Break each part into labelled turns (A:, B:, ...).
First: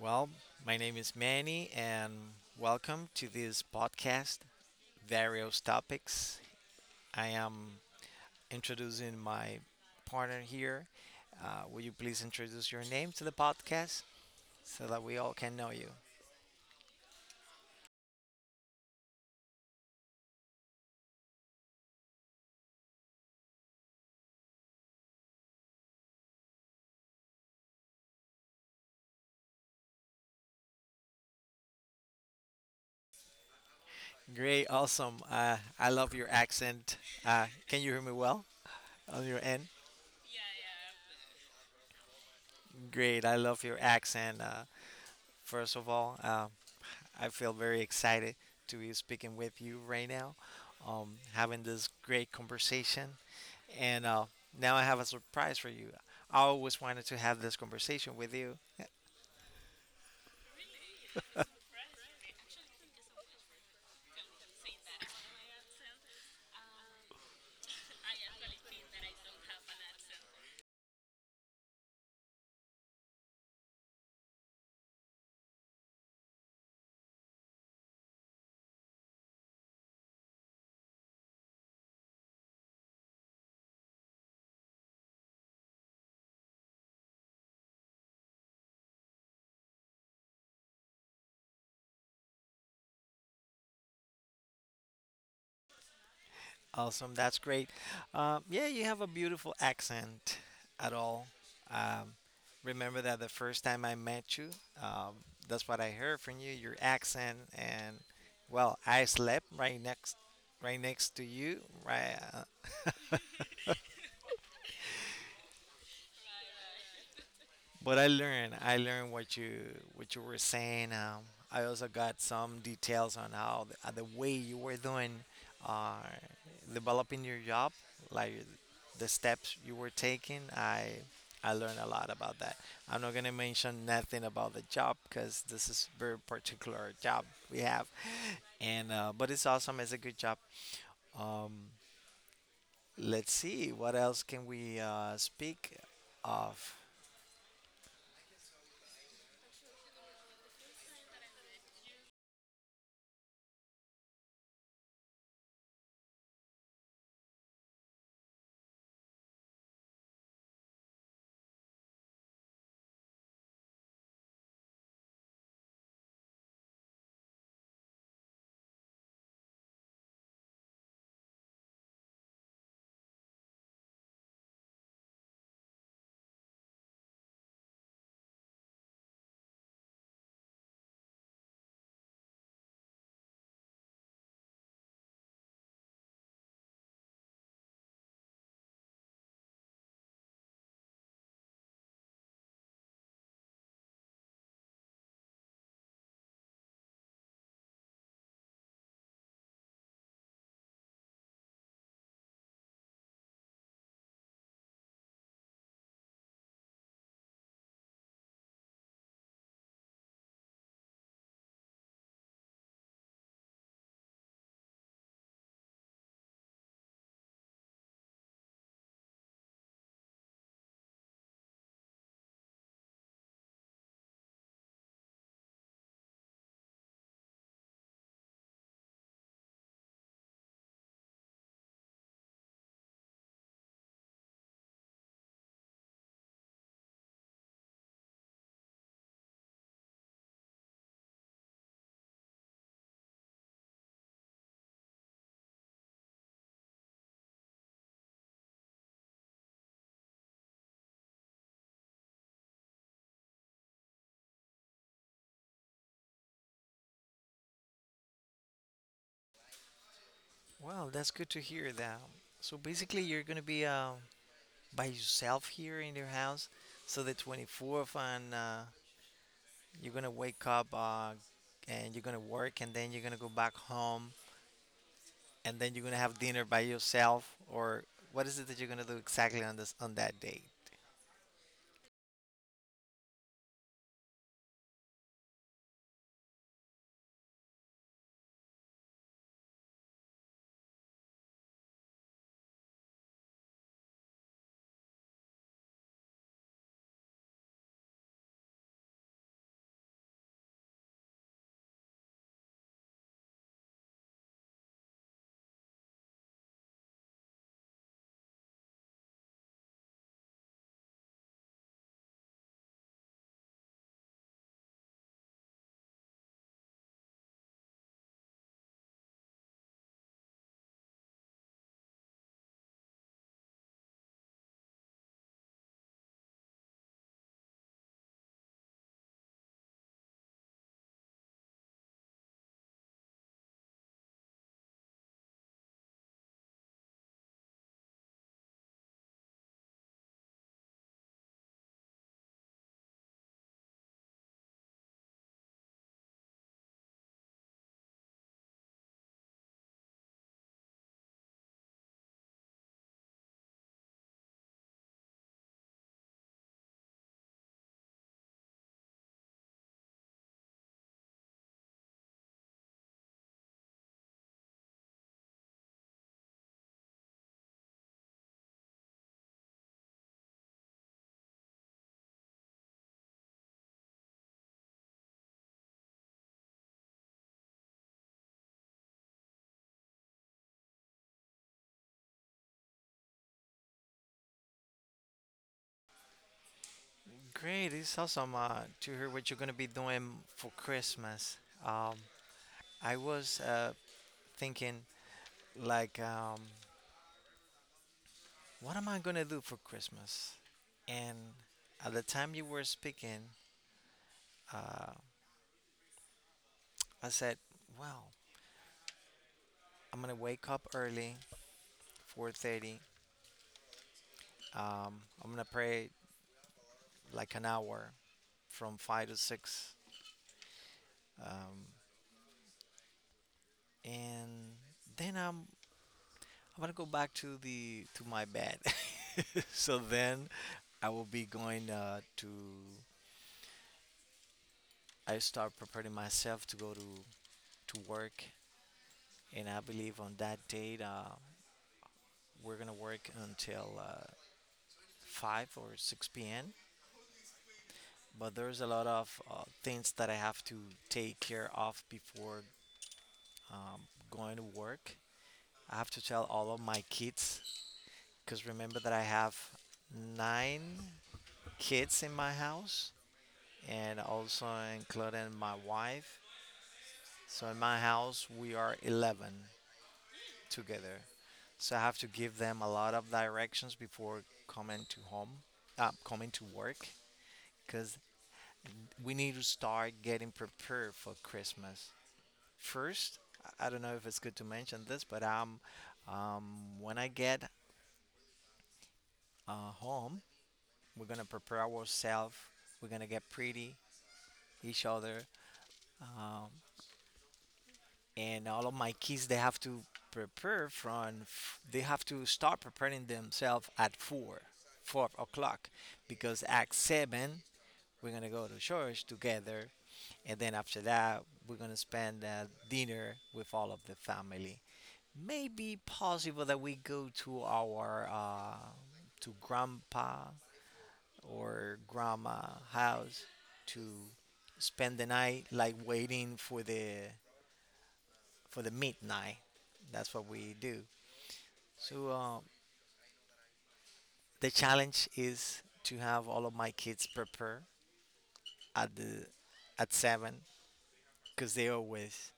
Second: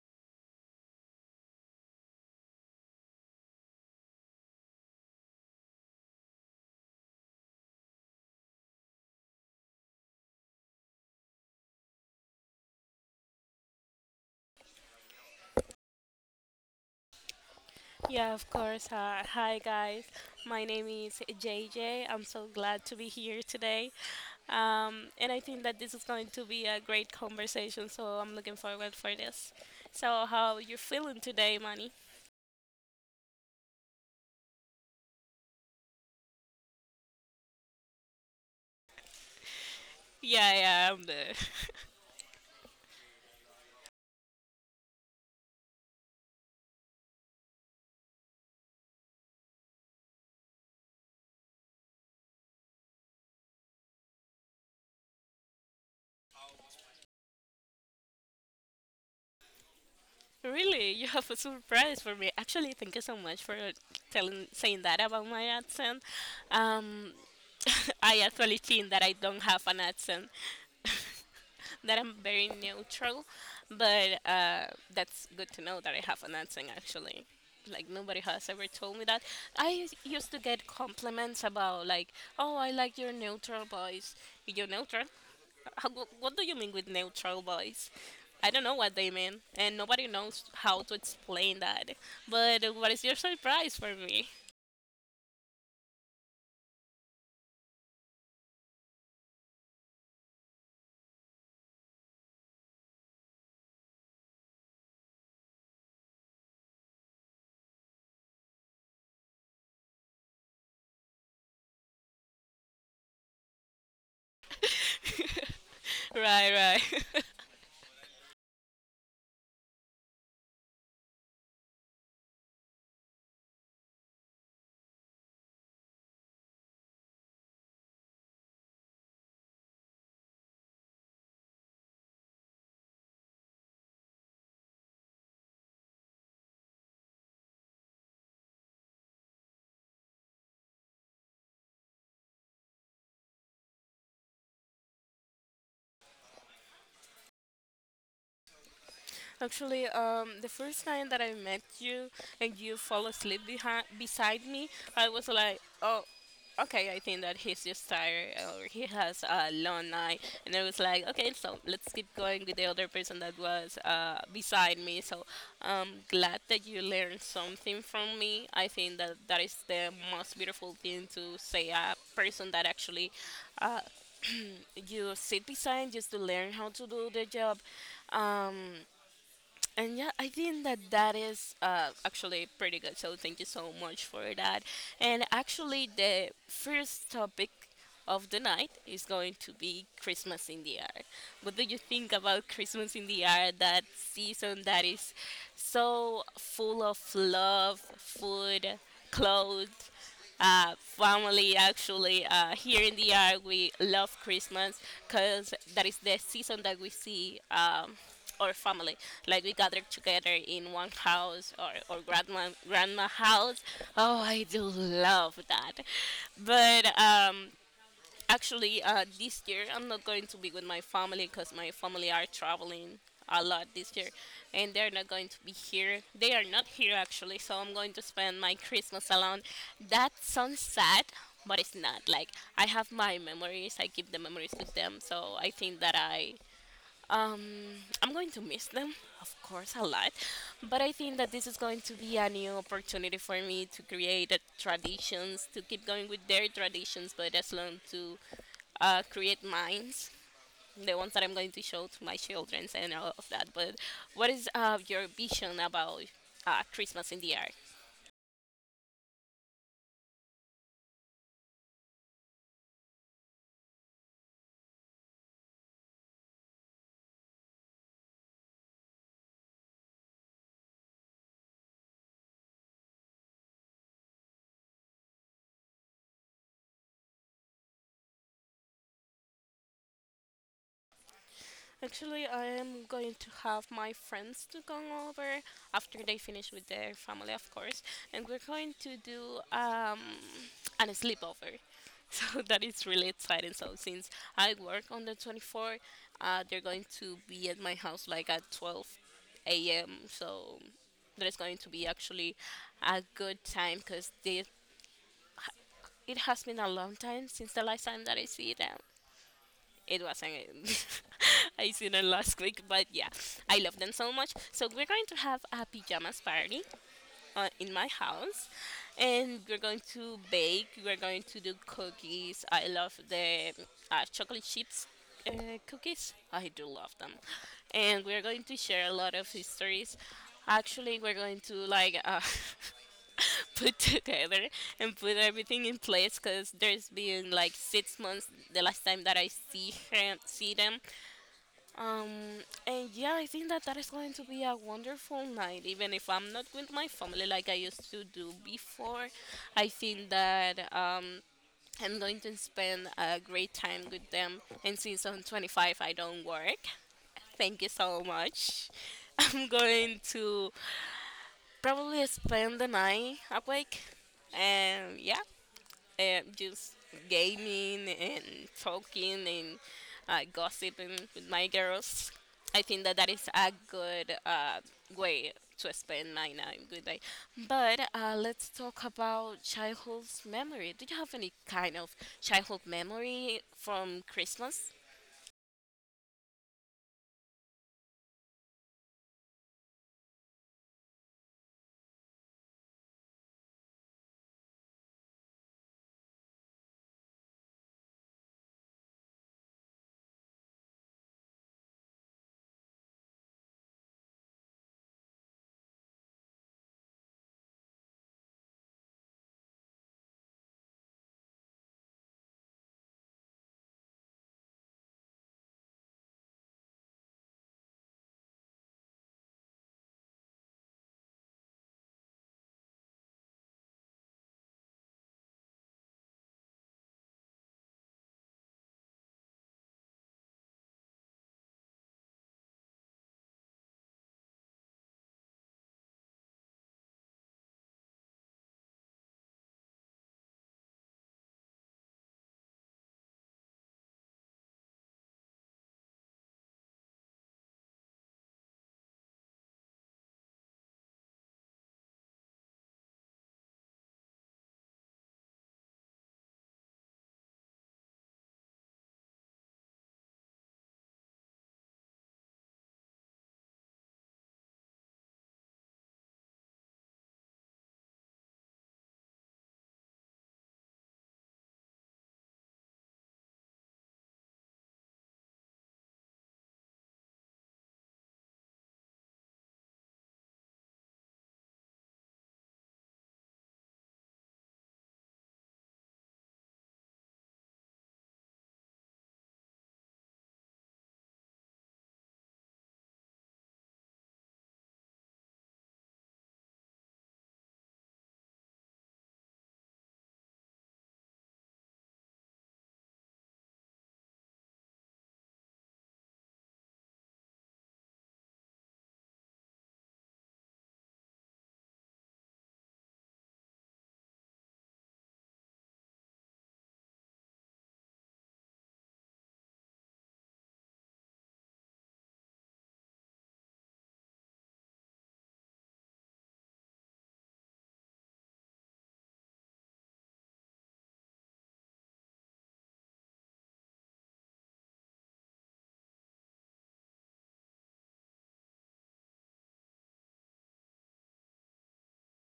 A: Well, my name is Manny, and welcome to this podcast, Various Topics. I am introducing my partner here. Will you please introduce your name to the podcast so that we all can know you?
B: Yeah, of course. Hi, guys. My name is JJ. I'm so glad to be here today. And I think that this is going to be a great conversation, so I'm looking forward for this. So, how you feeling today, Manny?
A: Great, awesome. I love your accent. Can you hear me well on your end?
B: Yeah, yeah, I'm there.
A: Great, I love your accent. First of all, I feel very excited to be speaking with you right now, having this great conversation. And now I have a surprise for you. I always wanted to have this conversation with you.
B: Really, you have a surprise for me? Actually, thank you so much for telling saying that about my accent. Um, I actually think that I don't have an accent. That I'm very neutral, but that's good to know that I have an accent actually. Like nobody has ever told me that. Used to get compliments about like, oh, I like your neutral voice. Your neutral? What do you mean with neutral voice? I don't know what they mean, and nobody knows how to explain that. But what is your surprise for me?
A: Awesome, that's great. Yeah, you have a beautiful accent at all. Um, remember that the first time I met you, um, that's what I heard from you, your accent, and well, I slept right next to you, right
B: Right, right.
A: But I learned what you were saying. I also got some details on how the way you were doing uh, developing your job, like the steps you were taking. I learned a lot about that. I'm not gonna mention nothing about the job because this is very particular job we have, and but it's awesome. It's a good job. Um, let's see what else can we speak of.
B: Actually, the first time that I met you and you fall asleep behind beside me, I was like, oh, okay, I think that he's just tired or he has a long night. And I was like, okay, so let's keep going with the other person that was beside me. So I'm glad that you learned something from me. I think that is the most beautiful thing to say a person that actually uh, you sit beside just to learn how to do the job. Um, and yeah, I think that is actually pretty good, so thank you so much for that. And actually, the first topic of the night is going to be Christmas in the air. What do you think about Christmas in the air, that season that is so full of love, food, clothes, family? Actually, here in the air we love Christmas because that is the season that we see or family. Like we gathered together in one house or grandma house. Oh, I do love that. But actually, this year I'm not going to be with my family because my family are traveling a lot this year, and they're not going to be here. They are not here actually, so I'm going to spend my Christmas alone. That sounds sad, but it's not like. I have my memories. I keep the memories with them, so I think that um, I'm going to miss them, of course, a lot, but I think that this is going to be a new opportunity for me to create traditions, to keep going with their traditions, but as long to create mine, the ones that I'm going to show to my children and all of that. But what is your vision about Christmas in the Ark?
A: Wow, that's good to hear that. So basically, you're gonna be by yourself here in your house. So the 24th, and you're gonna wake up and you're gonna work, and then you're gonna go back home, and then you're gonna have dinner by yourself. Or what is it that you're gonna do exactly on that day?
B: Actually, I am going to have my friends to come over after they finish with their family, of course, and we're going to do a sleepover. So that is really exciting. So since I work on the 24th, they're going to be at my house like at 12 a.m. So there's going to be actually a good time because it has been a long time since the last time that I see them. It wasn't it. I seen it last week, but yeah, I love them so much. So we're going to have a pajamas party in my house, and we're going to bake. We're going to do cookies. I love the chocolate chips uh, cookies. I do love them, and we're going to share a lot of histories. Actually, we're going to like. Put together and put everything in place because there's been like 6 months the last time that I see see them. um, and yeah, I think that is going to be a wonderful night, even if I'm not with my family like I used to do before. I think that I'm going to spend a great time with them. And since I'm 25, I don't work, thank you so much. I'm going to probably spend the night awake. And yeah, just gaming and talking and gossiping with my girls. I think that is a good way to spend my night, good night. But let's talk about childhood memory. Do you have any kind of childhood memory from Christmas?
A: Great, it's awesome to hear what you're gonna be doing for Christmas. Um, I was thinking like what am I gonna do for Christmas? And at the time you were speaking, uh, I said, well, I'm gonna wake up early, 4:30. I'm gonna pray like an hour, from five to six, and then I'm gonna go back to the to my bed. So then I will be going to I start preparing myself to go to work, and I believe on that date we're gonna work until 5 or 6 p.m. But there's a lot of things that I have to take care of before um, going to work. I have to tell all of my kids because remember that I have nine kids in my house and also including my wife. So in my house, we are 11 together. So I have to give them a lot of directions before coming to home, coming to work because we need to start getting prepared for Christmas. First, I- don't know if it's good to mention this, but when I get home, we're gonna prepare ourselves. We're gonna get pretty each other. And all of my kids they have to they have to start preparing themselves at four four o'clock because at seven we're gonna go to church together, and then after that we're gonna spend dinner with all of the family. Maybe possible that we go to our to grandpa or grandma house to spend the night like waiting for the midnight. That's what we do. So the challenge is to have all of my kids prepare at the at seven because they always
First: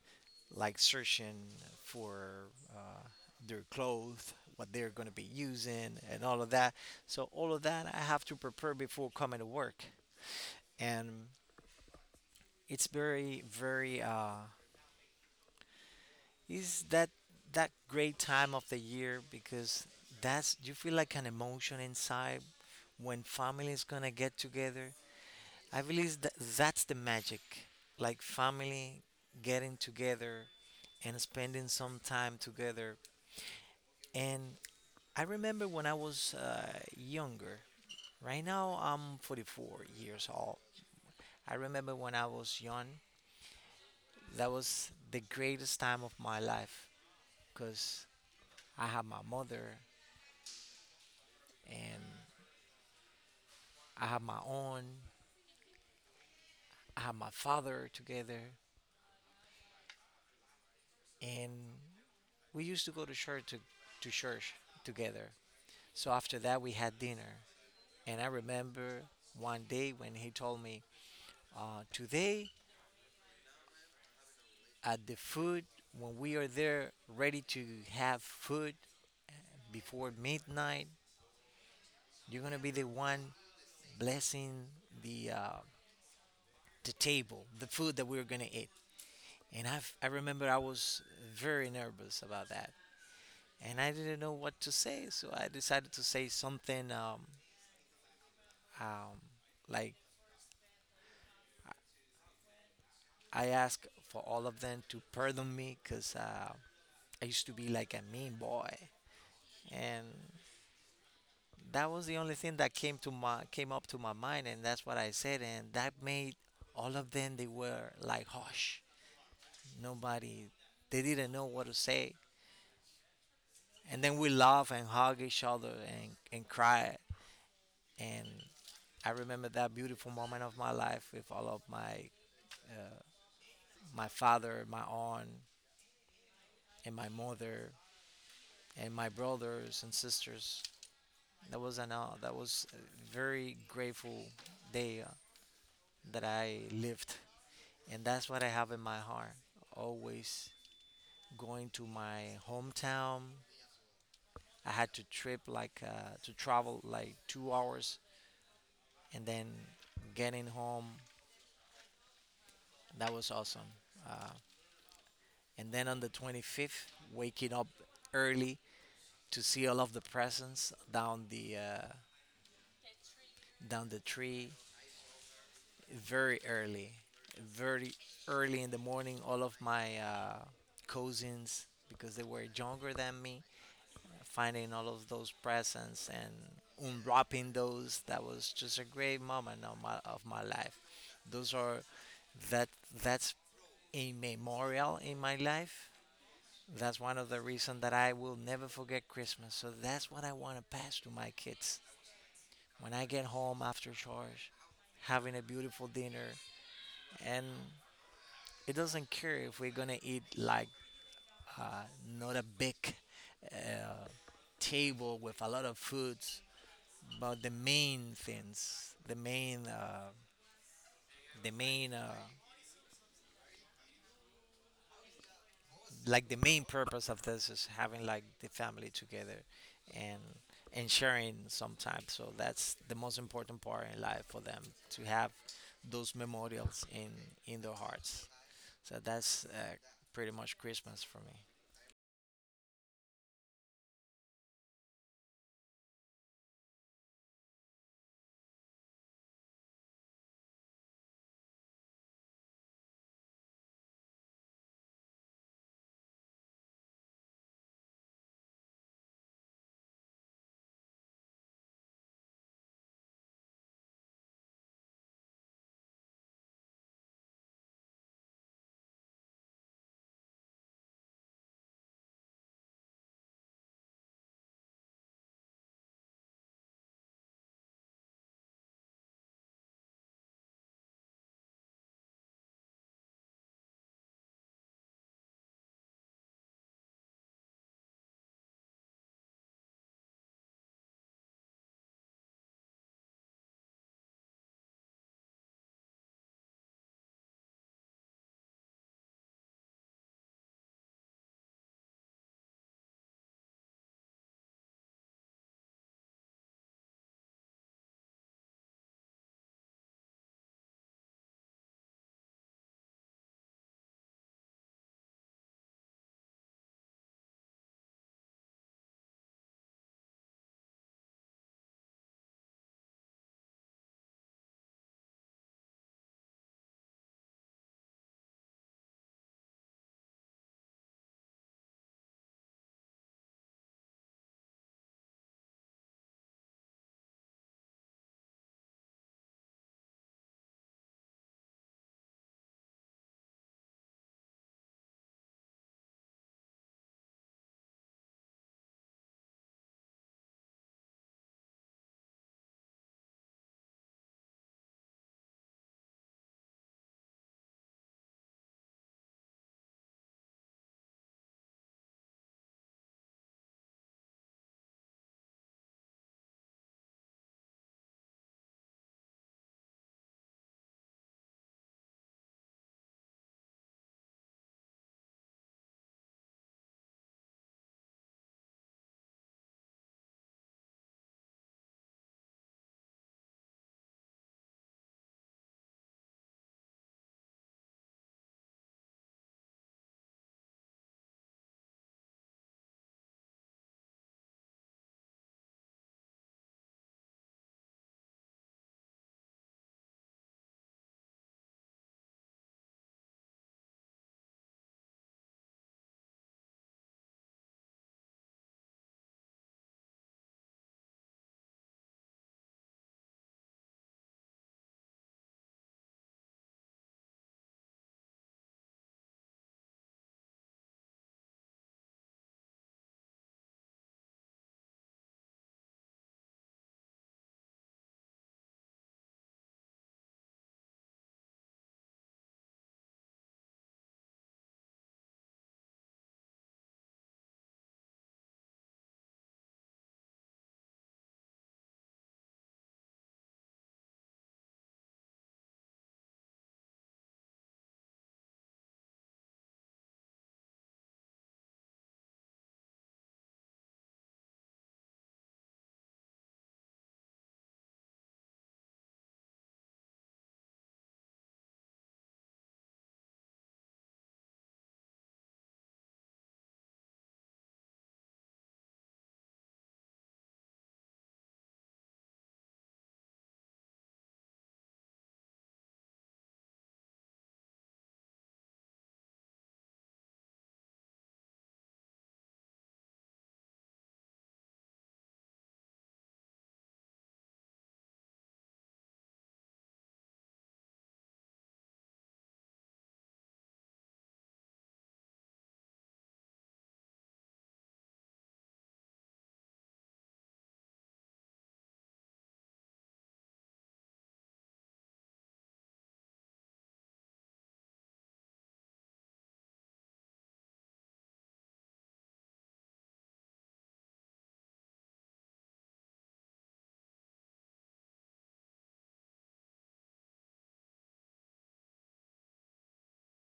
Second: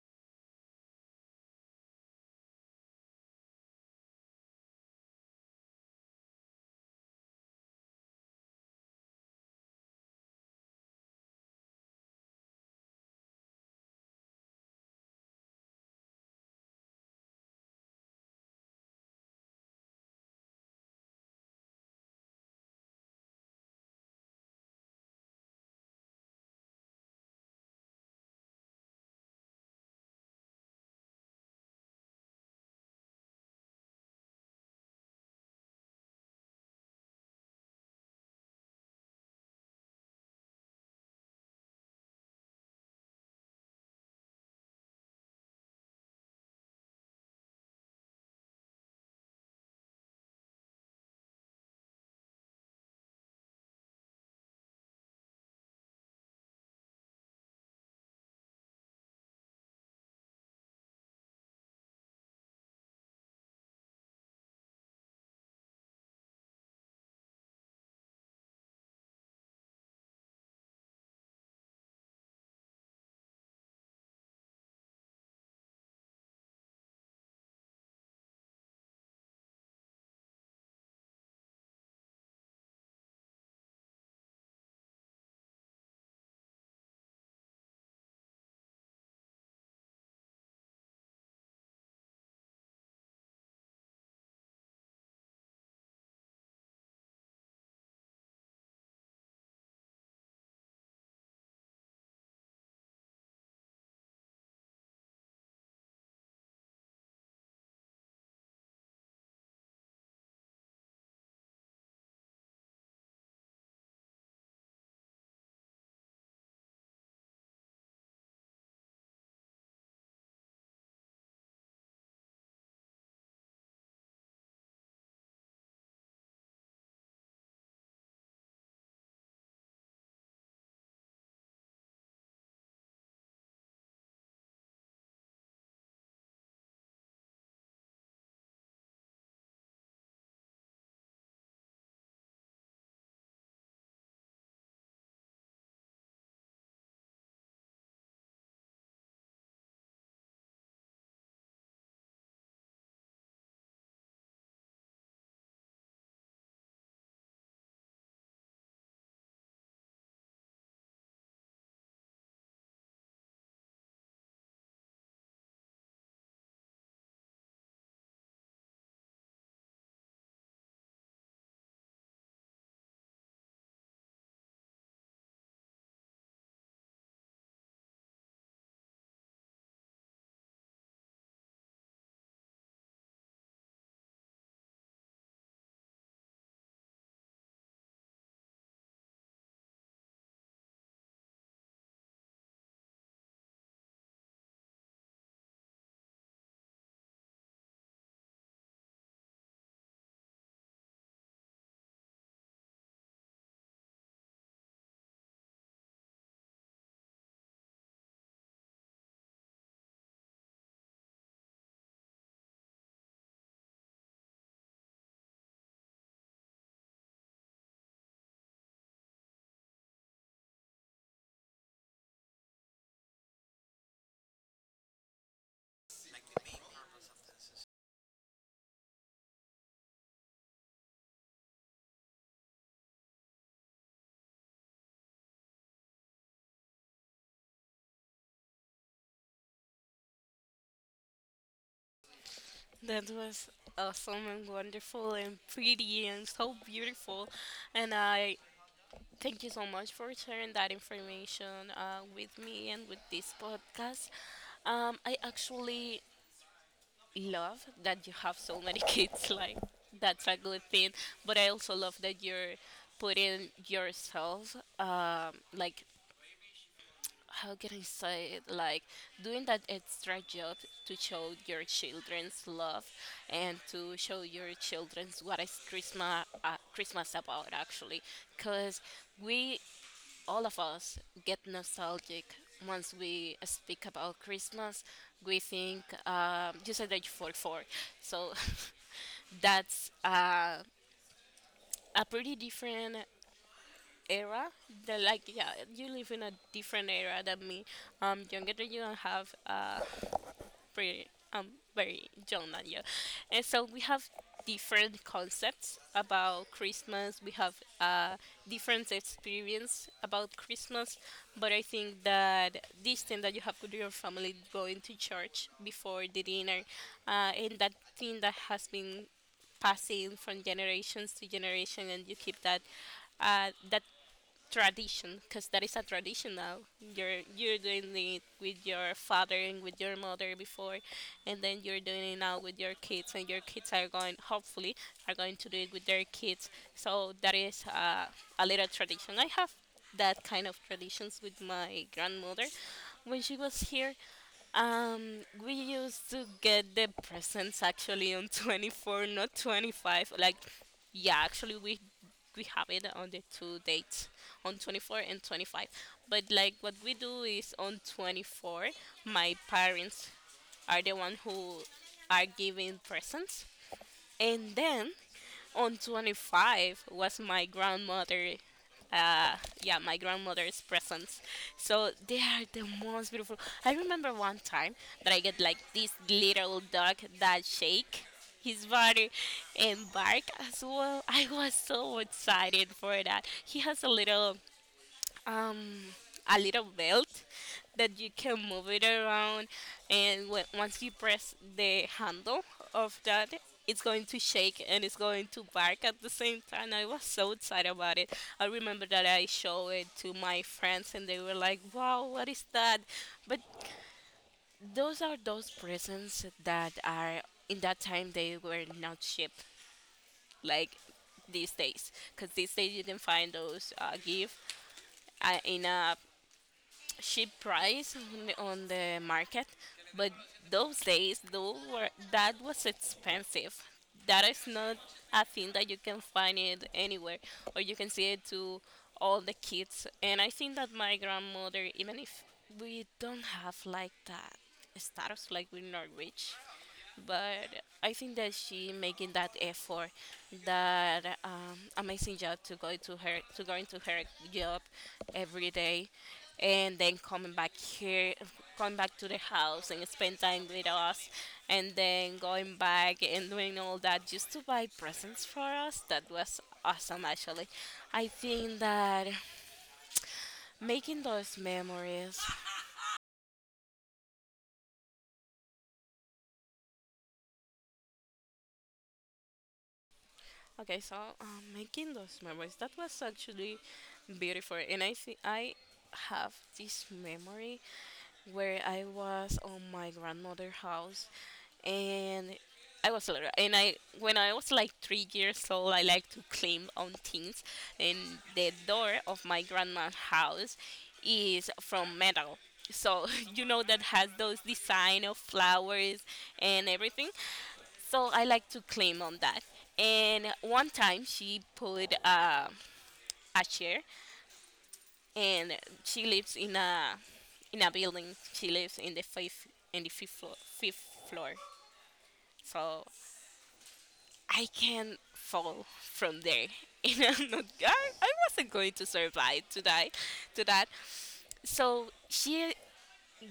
A: like searching for uh, their clothes, what they're going to be using, and all of that. So all of that I have to prepare before coming to work, and it's very very Is that that great time of the year because that's you feel like an emotion inside when family is gonna get together. I believe that that's the magic, like family getting together and spending some time together. And I remember when I was younger. Right now I'm 44 years old. I remember when I was young. That was the greatest time of my life because I had my mother, and I have my own. I have my father together, and we used to go to church together. So after that, we had dinner, and I remember one day when he told me, "Today at the food, when we are there, ready to have food before midnight, you're gonna be the one blessing the uh, the table, the food that we are gonna eat." And I remember I was very nervous about that and I didn't know what to say, so I decided to say something um, like I asked for all of them to pardon me because I used to be like a mean boy, and that was the only thing that came up to my mind, and that's what I said, and that made all of them they were like hush, nobody, they didn't know what to say, and then we laugh and hug each other and cry, and I remember that beautiful moment of my life with all of my my father, my aunt, and my mother, and my brothers and sisters. That was a very grateful day that I lived, and that's what I have in my heart. Always going to my hometown. I had to trip like to travel like 2 hours, and then getting home. That was awesome. Uh, and then on the 25th, waking up early to see all of the presents down the tree very early, very early in the morning. All of my cousins, because they were younger than me, finding all of those presents and unwrapping those. That was just a great moment of my life. Those are that that's a memorial in my life. That's one of the reasons that I will never forget Christmas. So that's what I want to pass to my kids. When I get home after church, having a beautiful dinner, and it doesn't care if we're gonna eat like uh, not a big uh, table with a lot of foods, but the main things, the main, like the main purpose of this is having like the family together, and and sharing sometimes. So that's the most important part in life for them to have those memorials in their hearts. So that's pretty much Christmas for me.
B: That was awesome and wonderful and pretty and so beautiful, and I thank you so much for sharing that information with me and with this podcast. I actually love that you have so many kids. Like that's a good thing. But I also love that you're putting yourself, like how can I say it? Like doing that extra job to show your children's love and to show your children's what is Christmas about actually, because we all of us get nostalgic once we speak about Christmas. We think you said that you 44, so that's a pretty different era. They're like, yeah, you live in a different era than me. Younger than you and have pretty um very young than you, and so we have different concepts about Christmas. We have uh, different experience about Christmas, but I think that this thing that you have with your family, going to church before the dinner, and that thing that has been passing from generations to generation, and you keep that that tradition, because that is a tradition. Now you're doing it with your father and with your mother before, and then you're doing it now with your kids, and your kids are going hopefully, are going to do it with their kids. So that is a little tradition. I have that kind of traditions with my grandmother when she was here. We used to get the presents actually on 24th, not 25th. Like, yeah, actually we have it on the two dates, on 24th and 25th. But like what we do is on 24th, my parents are the one who are giving presents, and then on 25th was my grandmother uh yeah, my grandmother's presents. So they are the most beautiful. I remember one time that I get like this little dog that shake his body and bark as well. I was so excited for that. He has um a little belt that you can move it around, and once you press the handle of that, it's going to shake and it's going to bark at the same time. I was so excited about it. I remember that I showed it to my friends and they were like, wow, what is that? But those are those presents that are, in that time, they were not shipped like these days, because these days you can find those gift in a cheap price on on the market. But those days those were, that was expensive. That is not a thing that you can find it anywhere, or you can see it to all the kids. And I think that my grandmother, even if we don't have like that status, like we're not rich, but I think that she making that effort, that amazing job to go to her to going to her job every day, and then coming back here, coming back to the house and spend time with us, and then going back and doing all that just to buy presents for us. That was awesome, actually. I think that making those memories. Okay, so making those memories, that was actually beautiful, and I think I have this memory where I was on my grandmother's house, and I was little, and I when I was like 3 years old, I like to climb on things, and the door of my grandma's house is from metal. So you know that has those design of flowers and everything. So I like to claim on that. And one time she put a chair, and she lives in a building. She lives in the fifth floor. Fifth floor. So I can fall from there, and I'm not. I wasn't going to survive to die, to that. So she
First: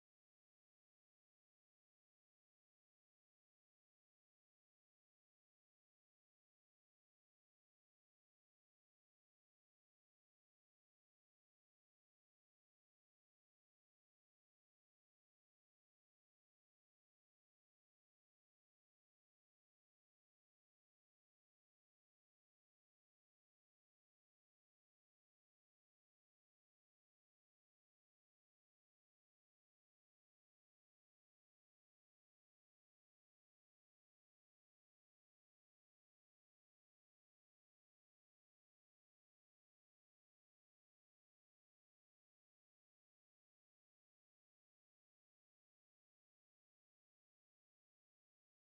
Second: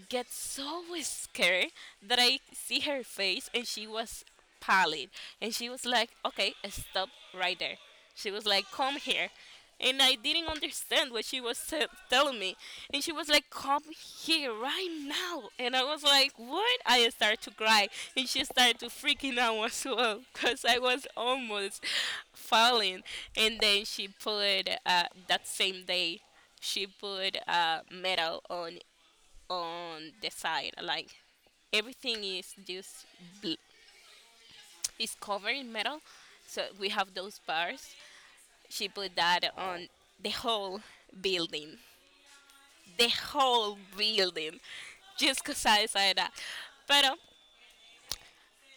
B: get so scared that I see her face, and she was pallid. And she was like, okay, stop right there. She was like, come here. And I didn't understand what she was telling me. And she was like, come here right now. And I was like, what? I started to cry. And she started to freaking out as well because I was almost falling. And then she put, that same day, she put metal on the side. Like everything is just bl- is covered in metal. So we have those bars. She put that on the whole building, the whole building, just 'cause I said that. But.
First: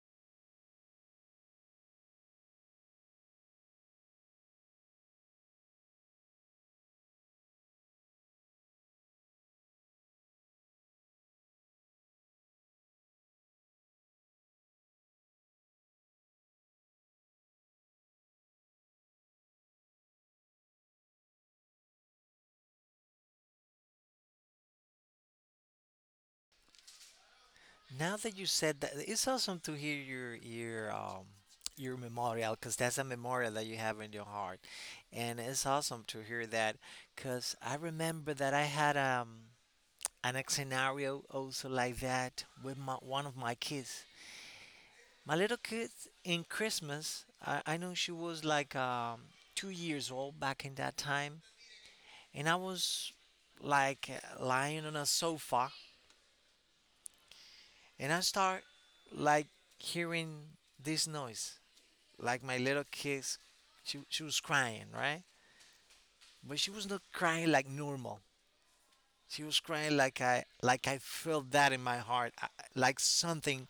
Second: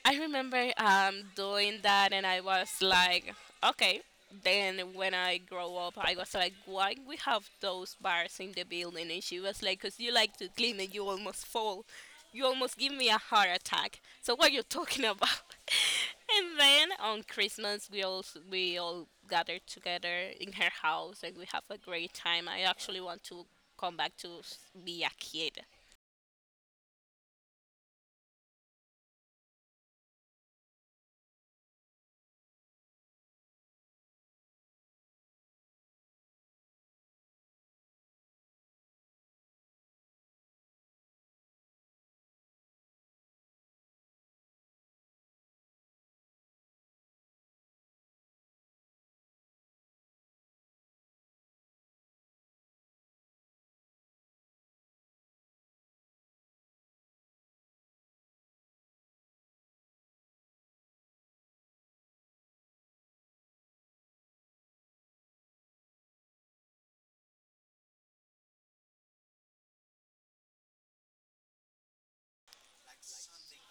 B: I remember doing that, and I was like, okay. Then when I grow up, I was like, why we have those bars in the building? And she was like, because you like to clean and you almost fall. You almost give me a heart attack. So what are you talking about? And then on Christmas, we all gather together in her house, and we have a great time. I actually want to come back to s- be a kid
A: Now that you said that, it's awesome to hear your memorial because that's a memorial that you have in your heart, and it's awesome to hear that because I remember that I had an scenario also like that with my one of my kids. My little kid in Christmas, I know she was like 2 years old back in that time, and I was like lying on a sofa. And I start like hearing this noise, like my little kids. She was crying, right? But she was not crying like normal. She was crying like I felt that in my heart, like something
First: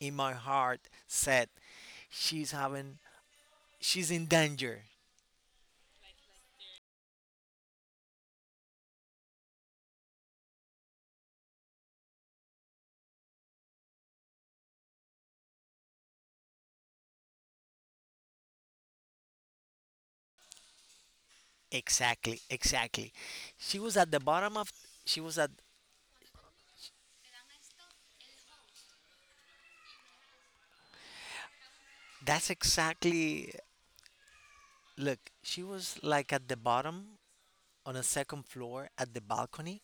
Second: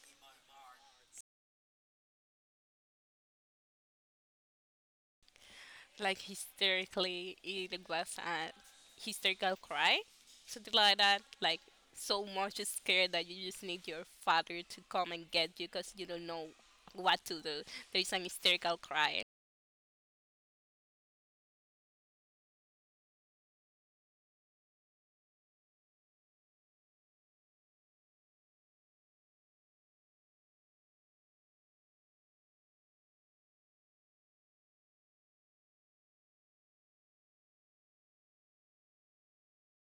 A: in my heart said she's having she's in danger.
B: like hysterically it was a hysterical cry something like that like so much scared that you just need your father to come and get you because you don't know what to do there's an hysterical cry.
A: Exactly, exactly. She was at the bottom of she was at that's exactly look, she was like at the bottom on a second floor at the balcony.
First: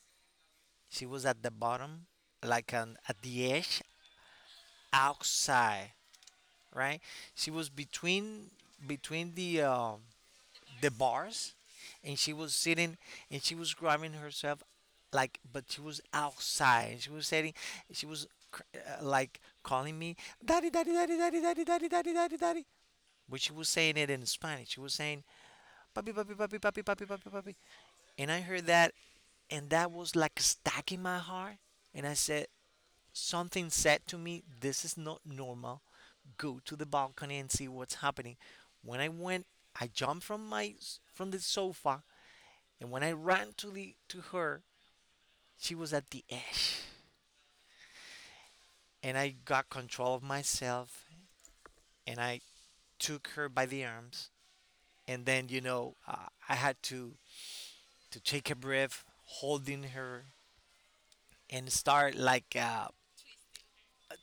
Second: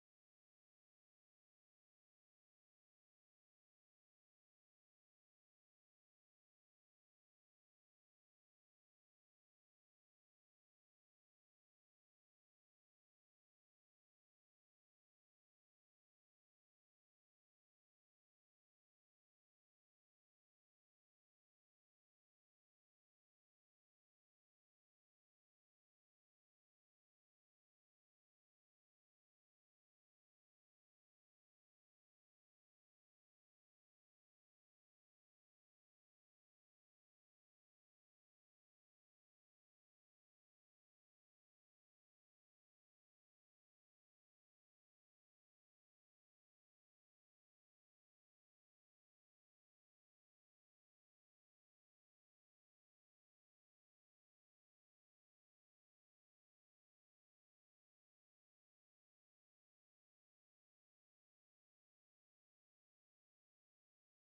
A: She was at the bottom, like on at the edge outside, right? She was between the bars, and she was sitting and she was grabbing herself, like, but she was outside. She was sitting, she was like calling me, daddy, daddy, daddy, daddy, daddy, daddy, daddy, daddy, daddy. But she was saying it in Spanish. She was saying, papi, papi, papi, papi, papi, papi, papi. And I heard that, and that was like a stack in my heart. And I said, Something said to me, This is not normal. Go to the balcony and see what's happening. When I went, I jumped from the sofa and when I ran to the to her, she was at the edge. And I got control of myself and I took her by the arms and then you know I had to take a breath, holding her and start like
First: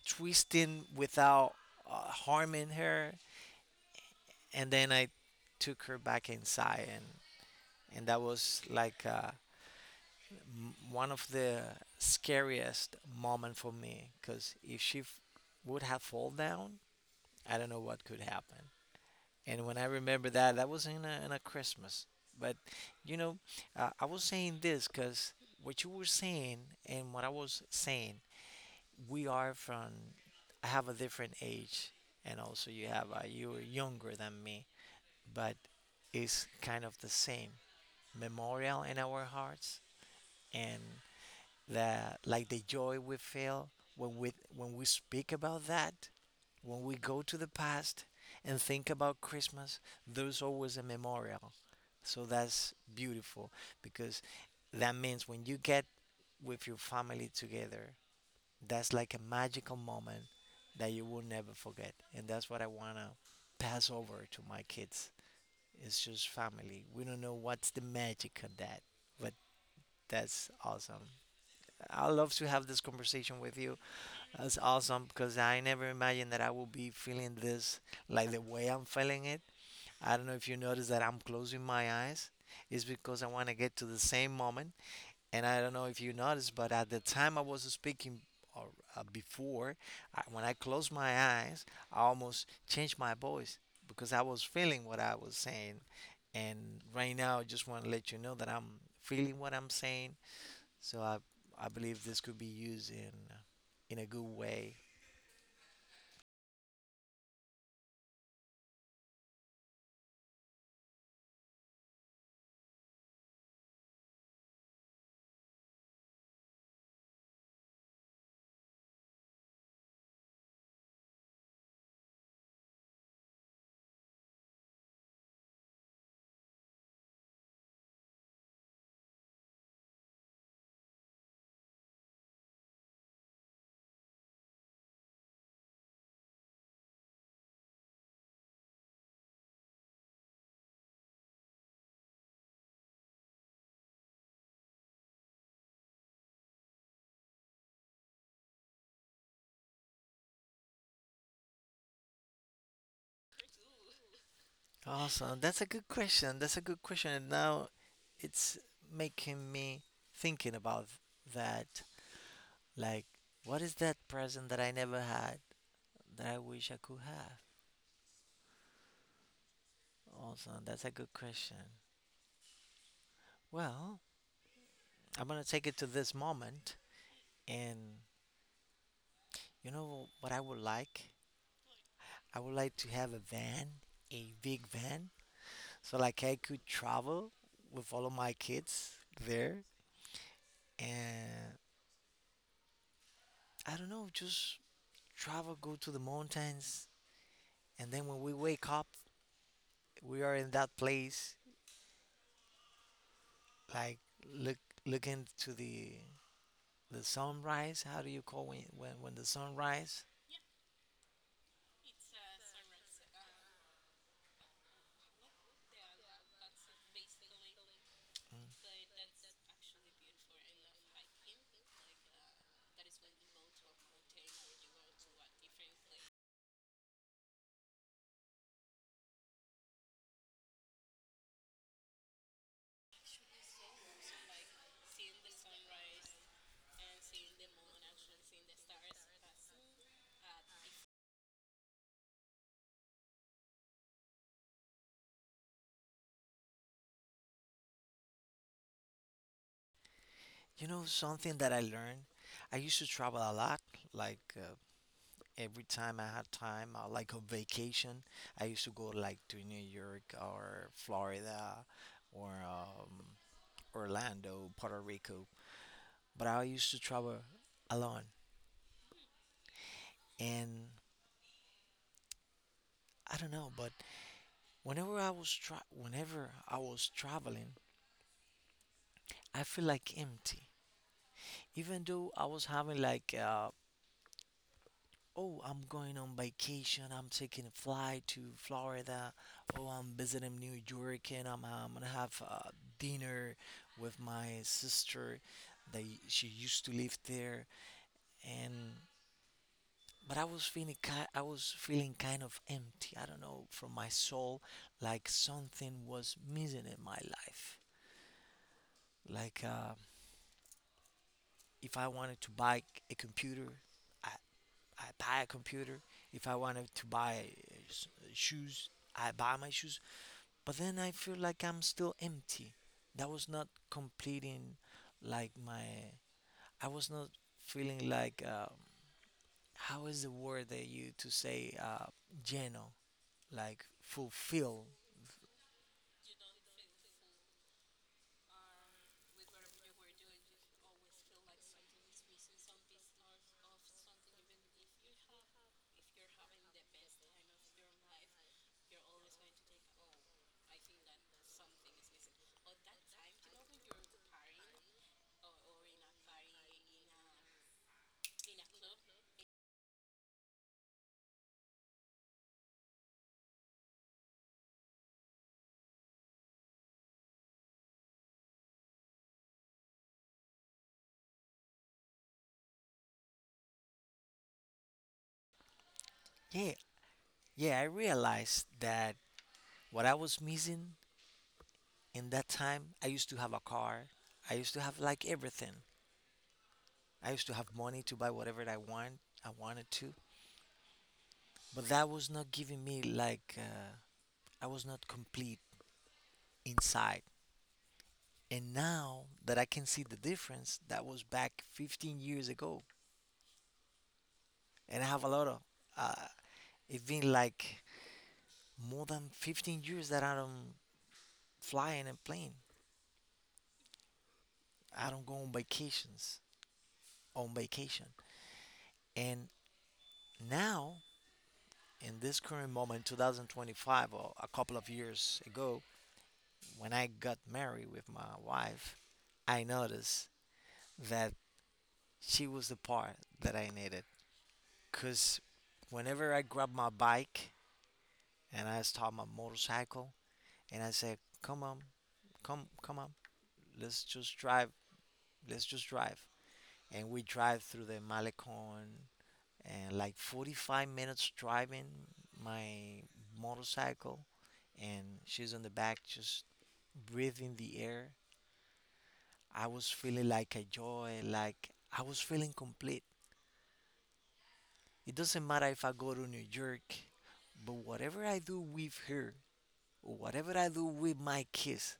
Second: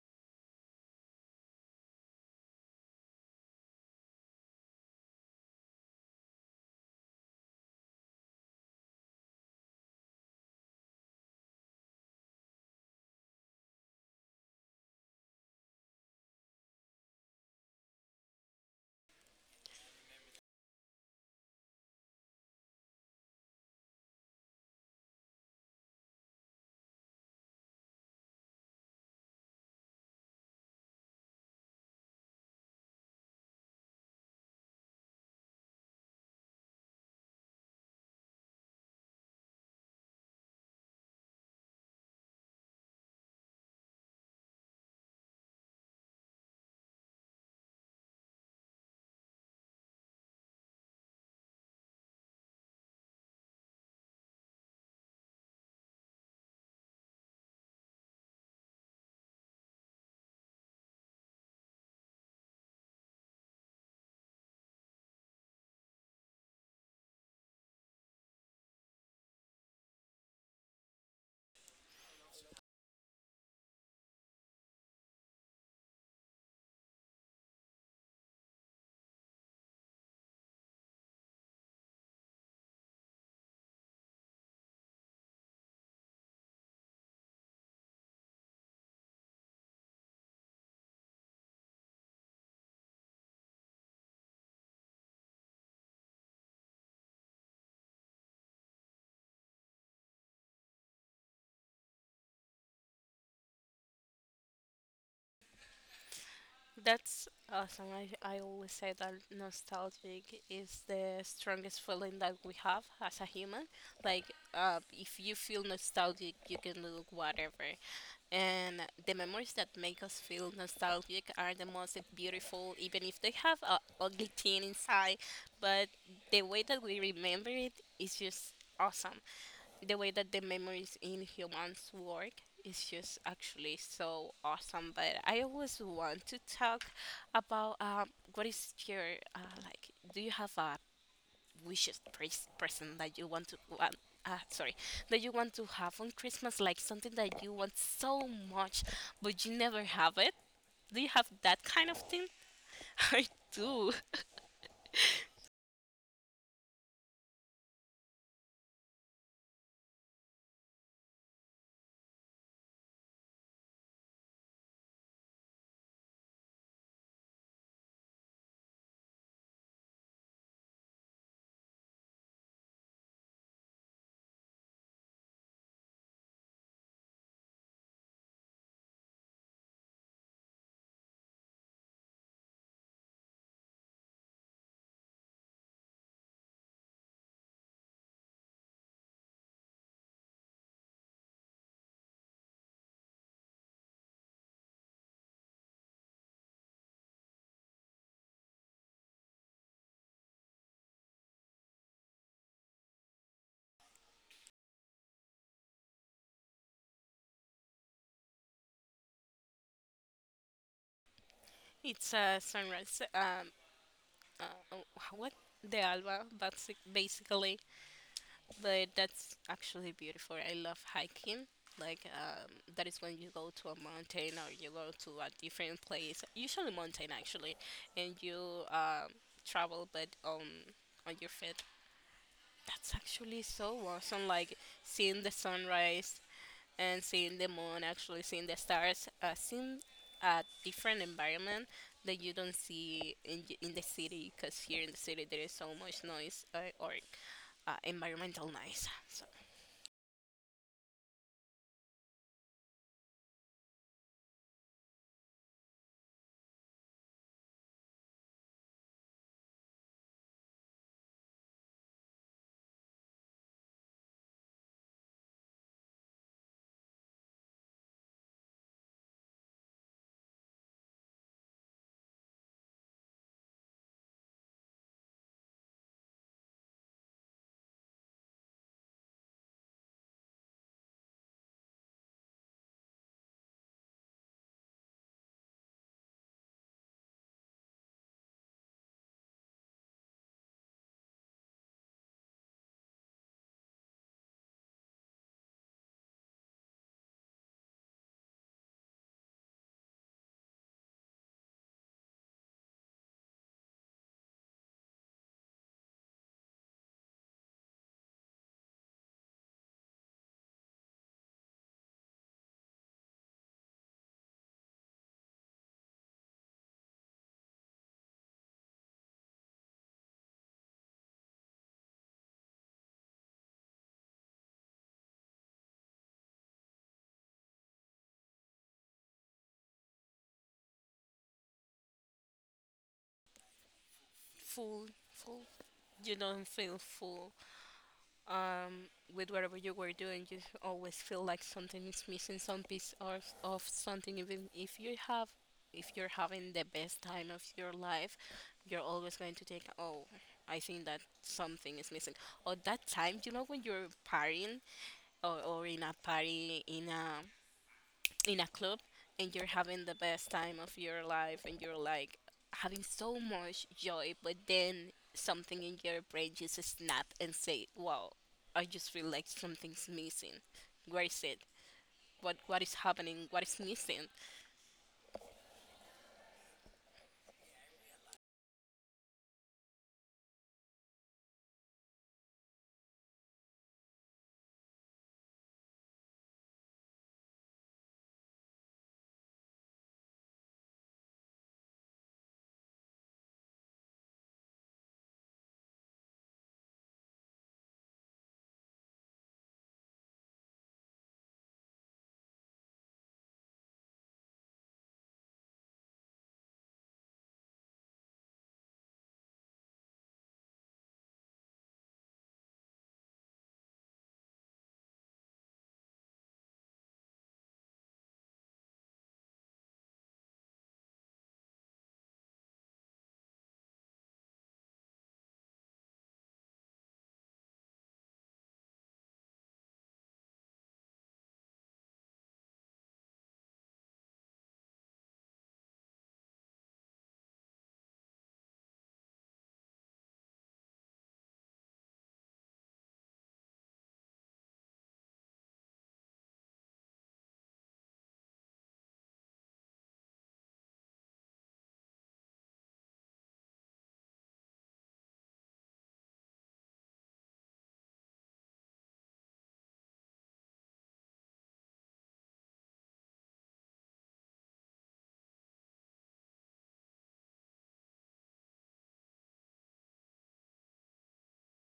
A: twisting without harming her and then I took her back inside, and that was like one of the scariest moment for me because if would have fall down, I don't know what could happen. And when I remember that, that was in in a Christmas. But you know, I was saying this because what you were saying and what I was saying, we are from. I have a different age, and also you have you are younger than me. But it's kind of the same memorial in our hearts and the like the joy we feel when we speak about that, when we go to the past and think about Christmas, there's always a memorial. So that's beautiful because that means when you get with your family together, that's like a magical moment that you will never forget. And that's what I want to pass over to my kids. It's just family. We don't know what's the magic of that, but that's awesome. I love to have this conversation with you. That's awesome because I never imagined that I would be feeling this like the way I'm feeling it. I don't know if you notice that I'm closing my eyes. It's because I want to get to the same moment. And I don't know if you noticed, but at the time I was speaking or before, when I closed my eyes, I almost changed my voice because I was feeling what I was saying. And right now, I just want to let you know that I'm feeling what I'm saying. So I believe this could be used in a good way.
B: That's awesome. I always say that nostalgic is the strongest feeling that we have as a human. Like, if you feel nostalgic, you can look whatever. And the memories that make us feel nostalgic are the most beautiful, even if they have a ugly thing inside. But the way that we remember it is just awesome, the way that the memories in humans work is just actually so awesome. But I always want to talk about what is your like? Do you have a present that you want to want? Sorry, that you want to have on Christmas, like something that you want so much, but you never have it. Do you have that kind of thing? I do.
A: Awesome. That's a good question. That's a good question. And now it's making me thinking about that. Like, what is that present that I never had that I wish I could have? Awesome. That's a good question. Well, I'm going to take it to this moment. And you know what I would like? I would like to have a van, a big van. So, like, I could travel with all of my kids there. And I don't know, just travel, go to the mountains, and then when we wake up, we are in that place, like look looking to the sunrise. How do you call when when the sunrise?
B: It's a sunrise. Uh, oh, what? The Alba. That's it, basically. But that's actually beautiful. I love hiking. Like that is when you go to a mountain or you go to a different place, usually mountain actually, and you travel but on your feet. That's actually so awesome. Like seeing the sunrise and seeing the moon, actually seeing the stars, seeing a different environment that you don't see in in the city. Because here in the city there is so much noise or environmental noise. So.
A: You know something that I learned. I used to travel a lot, like every time I had time, like on vacation. I used to go like to New York or Florida or Orlando, Puerto Rico. But I used to travel alone, and I don't know, but whenever I was traveling, I feel like empty. Even though I was having like, oh, I'm going on vacation. I'm taking a flight to Florida. Oh, I'm visiting New York, and I'm gonna have dinner with my sister. They she used to live there, and but I was feeling kind of empty. I don't know from my soul, like something was missing in my life. Like if I wanted to buy a computer, I, I buy a computer. If I wanted to buy shoes, I buy my shoes. But then I feel like I'm still empty. That was not completing, like my. I was not feeling like how is the word that you to say geno like fulfill.
B: Full, full. You don't feel full um, with whatever you were doing. You always feel like something is missing, some piece of something. Even if you have, if you're having the best time of your life, you're always going to take. Oh, I think that something is missing. Or that time, you know, when you're partying or in a party in a club and you're having the best time of your life and you're like having so much joy, but then something in your brain just snap and say, "Wow, I just feel like something's missing. Where is it? What is happening? What is missing?"
A: Yeah, yeah. I realized that what I was missing in that time. I used to have a car. I used to have like everything. I used to have money to buy whatever I wanted to, but that was not giving me like I was not complete inside. And now that I can see the difference, that was back 15 years ago, and I have a lot of. Uh, it's been like more than 15 years that I don't fly in a plane. I don't go on vacation. And now, in this current moment, 2025 or a couple of years ago, when I got married with my wife, I noticed that she was the part that I needed. Because whenever I grabbed my bike and I start my motorcycle and I said, come on, come on, let's just drive, let's just drive. And we drive through the Malecon and like 45 minutes driving my motorcycle, and she's on the back just breathing the air. I was feeling like a joy, like I was feeling complete. It doesn't matter if I go to New York, but whatever I do with her, or whatever I do with my kids,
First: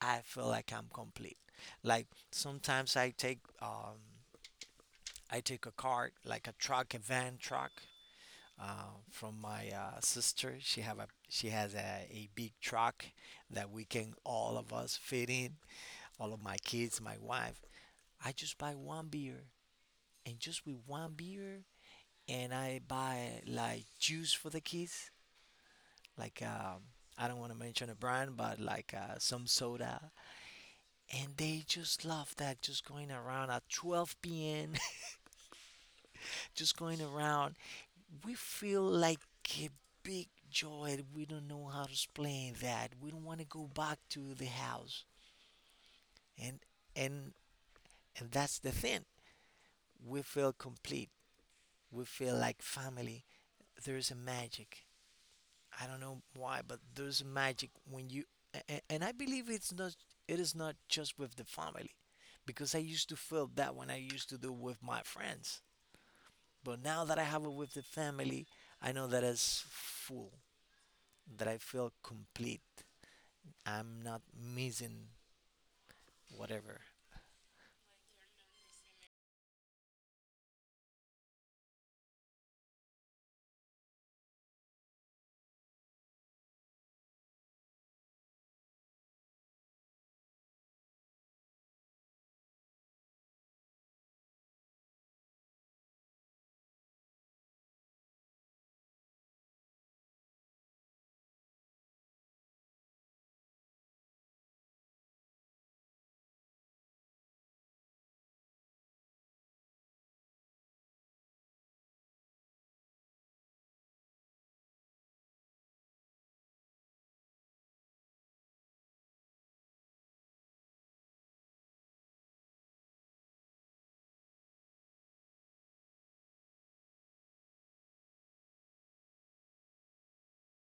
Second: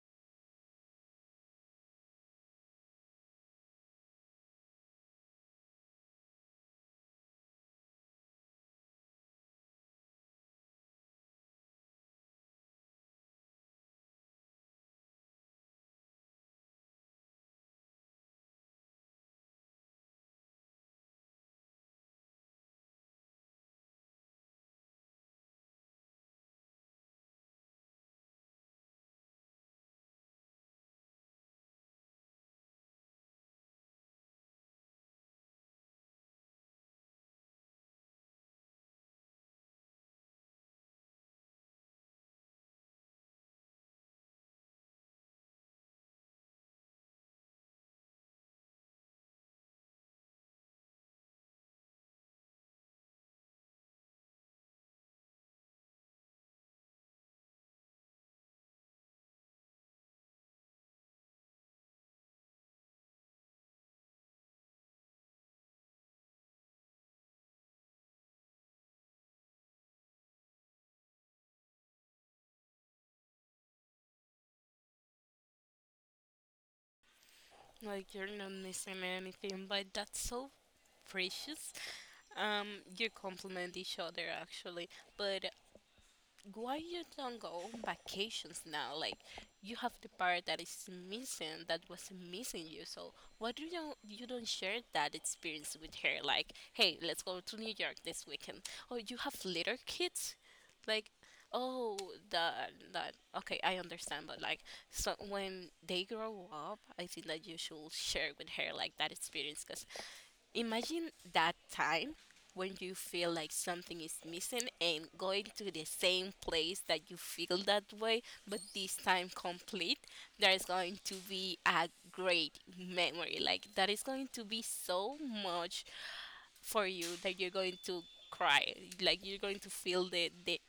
A: I feel like I'm complete. Like sometimes I take a car, like a truck, a van truck, from my sister. She has a big truck that we can all of us fit in, all of my kids, my wife. I just buy one beer, and just with one beer, and I buy like juice for the kids, like I don't want to mention a brand, but like some soda, and they just love that. Just going around at 12 p.m., just going around, we feel like a big joy. We don't know how to explain that. We don't want to go back to the house, and and and that's the thing. We feel complete. We feel like family. There's a magic. I don't know why, but there's magic when you and I believe it is not just with the family because I used to feel that when I used to do with my friends. But now that I have it with the family, I know that it's full, that I feel complete. I'm not missing whatever.
B: Like you're not missing anything, but that's so precious. You complement each other actually, but why you don't go on vacations now? Like you have the part that is missing that was missing you. So why do you don't share that experience with her? Like, hey, let's go to New York this weekend. Oh, you have little kids? Like oh that that okay, I understand but like so when they grow up I think that you should share with her like that experience because imagine that time when you feel like something is missing and going to the same place that you feel that way, but this time complete. There is going to be a great memory. Like, that is going to be so much for you that you're going to cry. Like, you're going to feel the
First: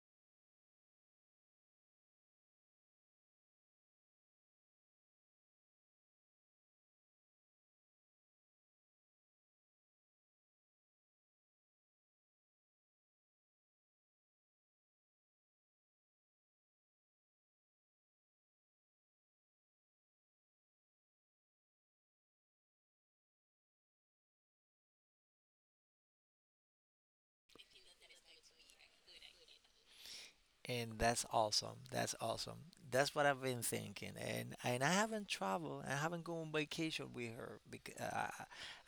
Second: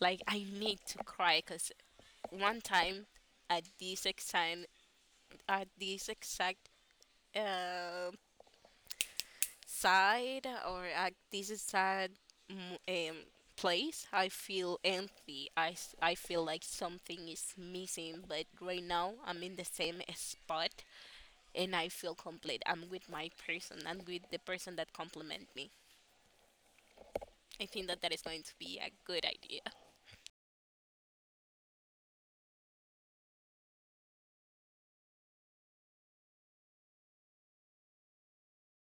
B: like, I need to cry because one time at this exact, at this exact uh, sad or at this sad mm, um, place, I feel empty. I feel like something is missing, but right now I'm in the same spot and I feel complete. I'm with my person, I'm with the person that compliment me. I think that that is going to be a good idea.
A: And that's awesome. That's awesome. That's what I've been thinking, and I haven't traveled. I haven't gone on vacation with her because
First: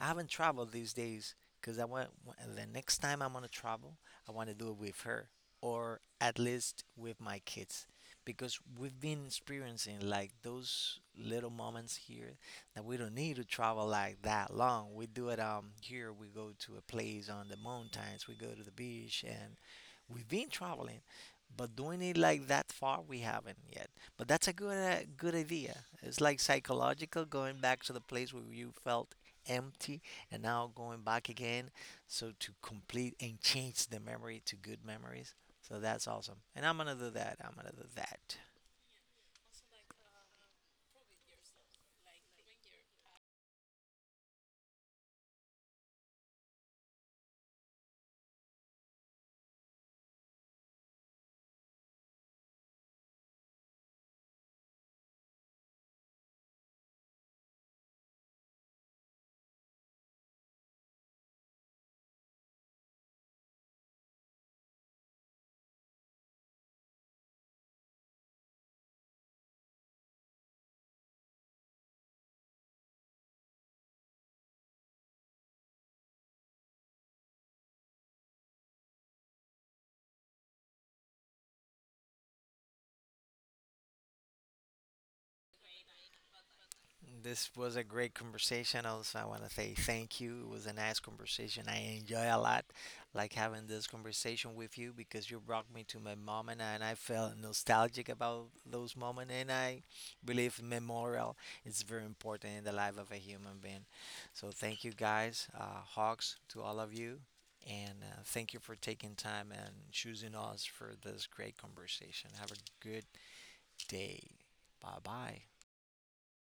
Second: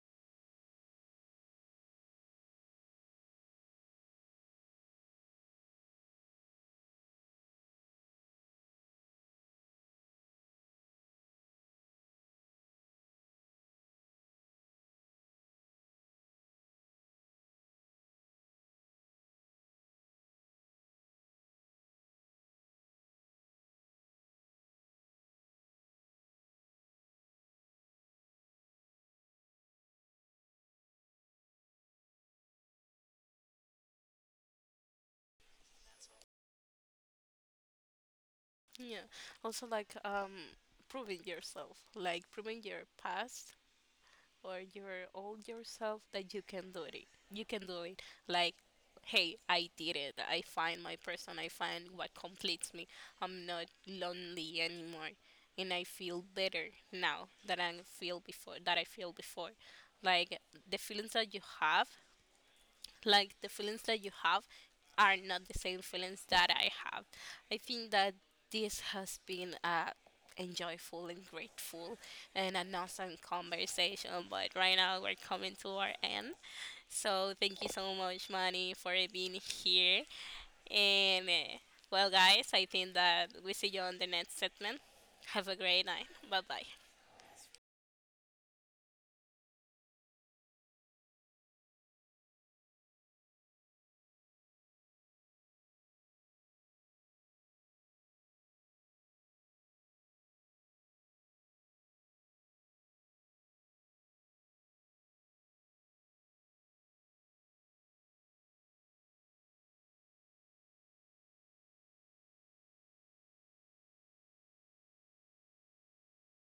A: I haven't traveled these days. Because I want the next time I'm gonna travel, I want to do it with her, or at least with my kids, because we've been experiencing like those little moments here that we don't need to travel like that long. We do it here. We go to a place on the mountains. We go to the beach, and we've been traveling, but doing it like that far we haven't yet. But that's a good idea. It's like psychological, going back to the place where you felt empty and now going back again, so to complete and change the memory to good memories. So that's awesome, and I'm gonna do that.
B: Yeah. Also, like proving yourself, like proving your past or your old yourself that you can do it. You can do it. Like, hey, I did it. I find my person. I find what completes me. I'm not lonely anymore, and I feel better now than I feel before. That I feel before. Like the feelings that you have the feelings that you have are not the same feelings that I have. I think that this has been a enjoyable and grateful and an awesome conversation. But right now we're coming to our end. So thank you so much, Manny, for being here. And well, guys, I think that we see you on the next segment. Have a great night. Bye bye.
A: This was a great conversation. Also, I want to say thank you. It was a nice conversation. I enjoy a lot, like having this conversation with you because you brought me to my moment, and and I felt nostalgic about those moments. And I believe memorial is very important in the life of a human being. So thank you guys, Hawks, to all of you, and thank you for taking time and choosing us for this great conversation. Have a good day. Bye bye.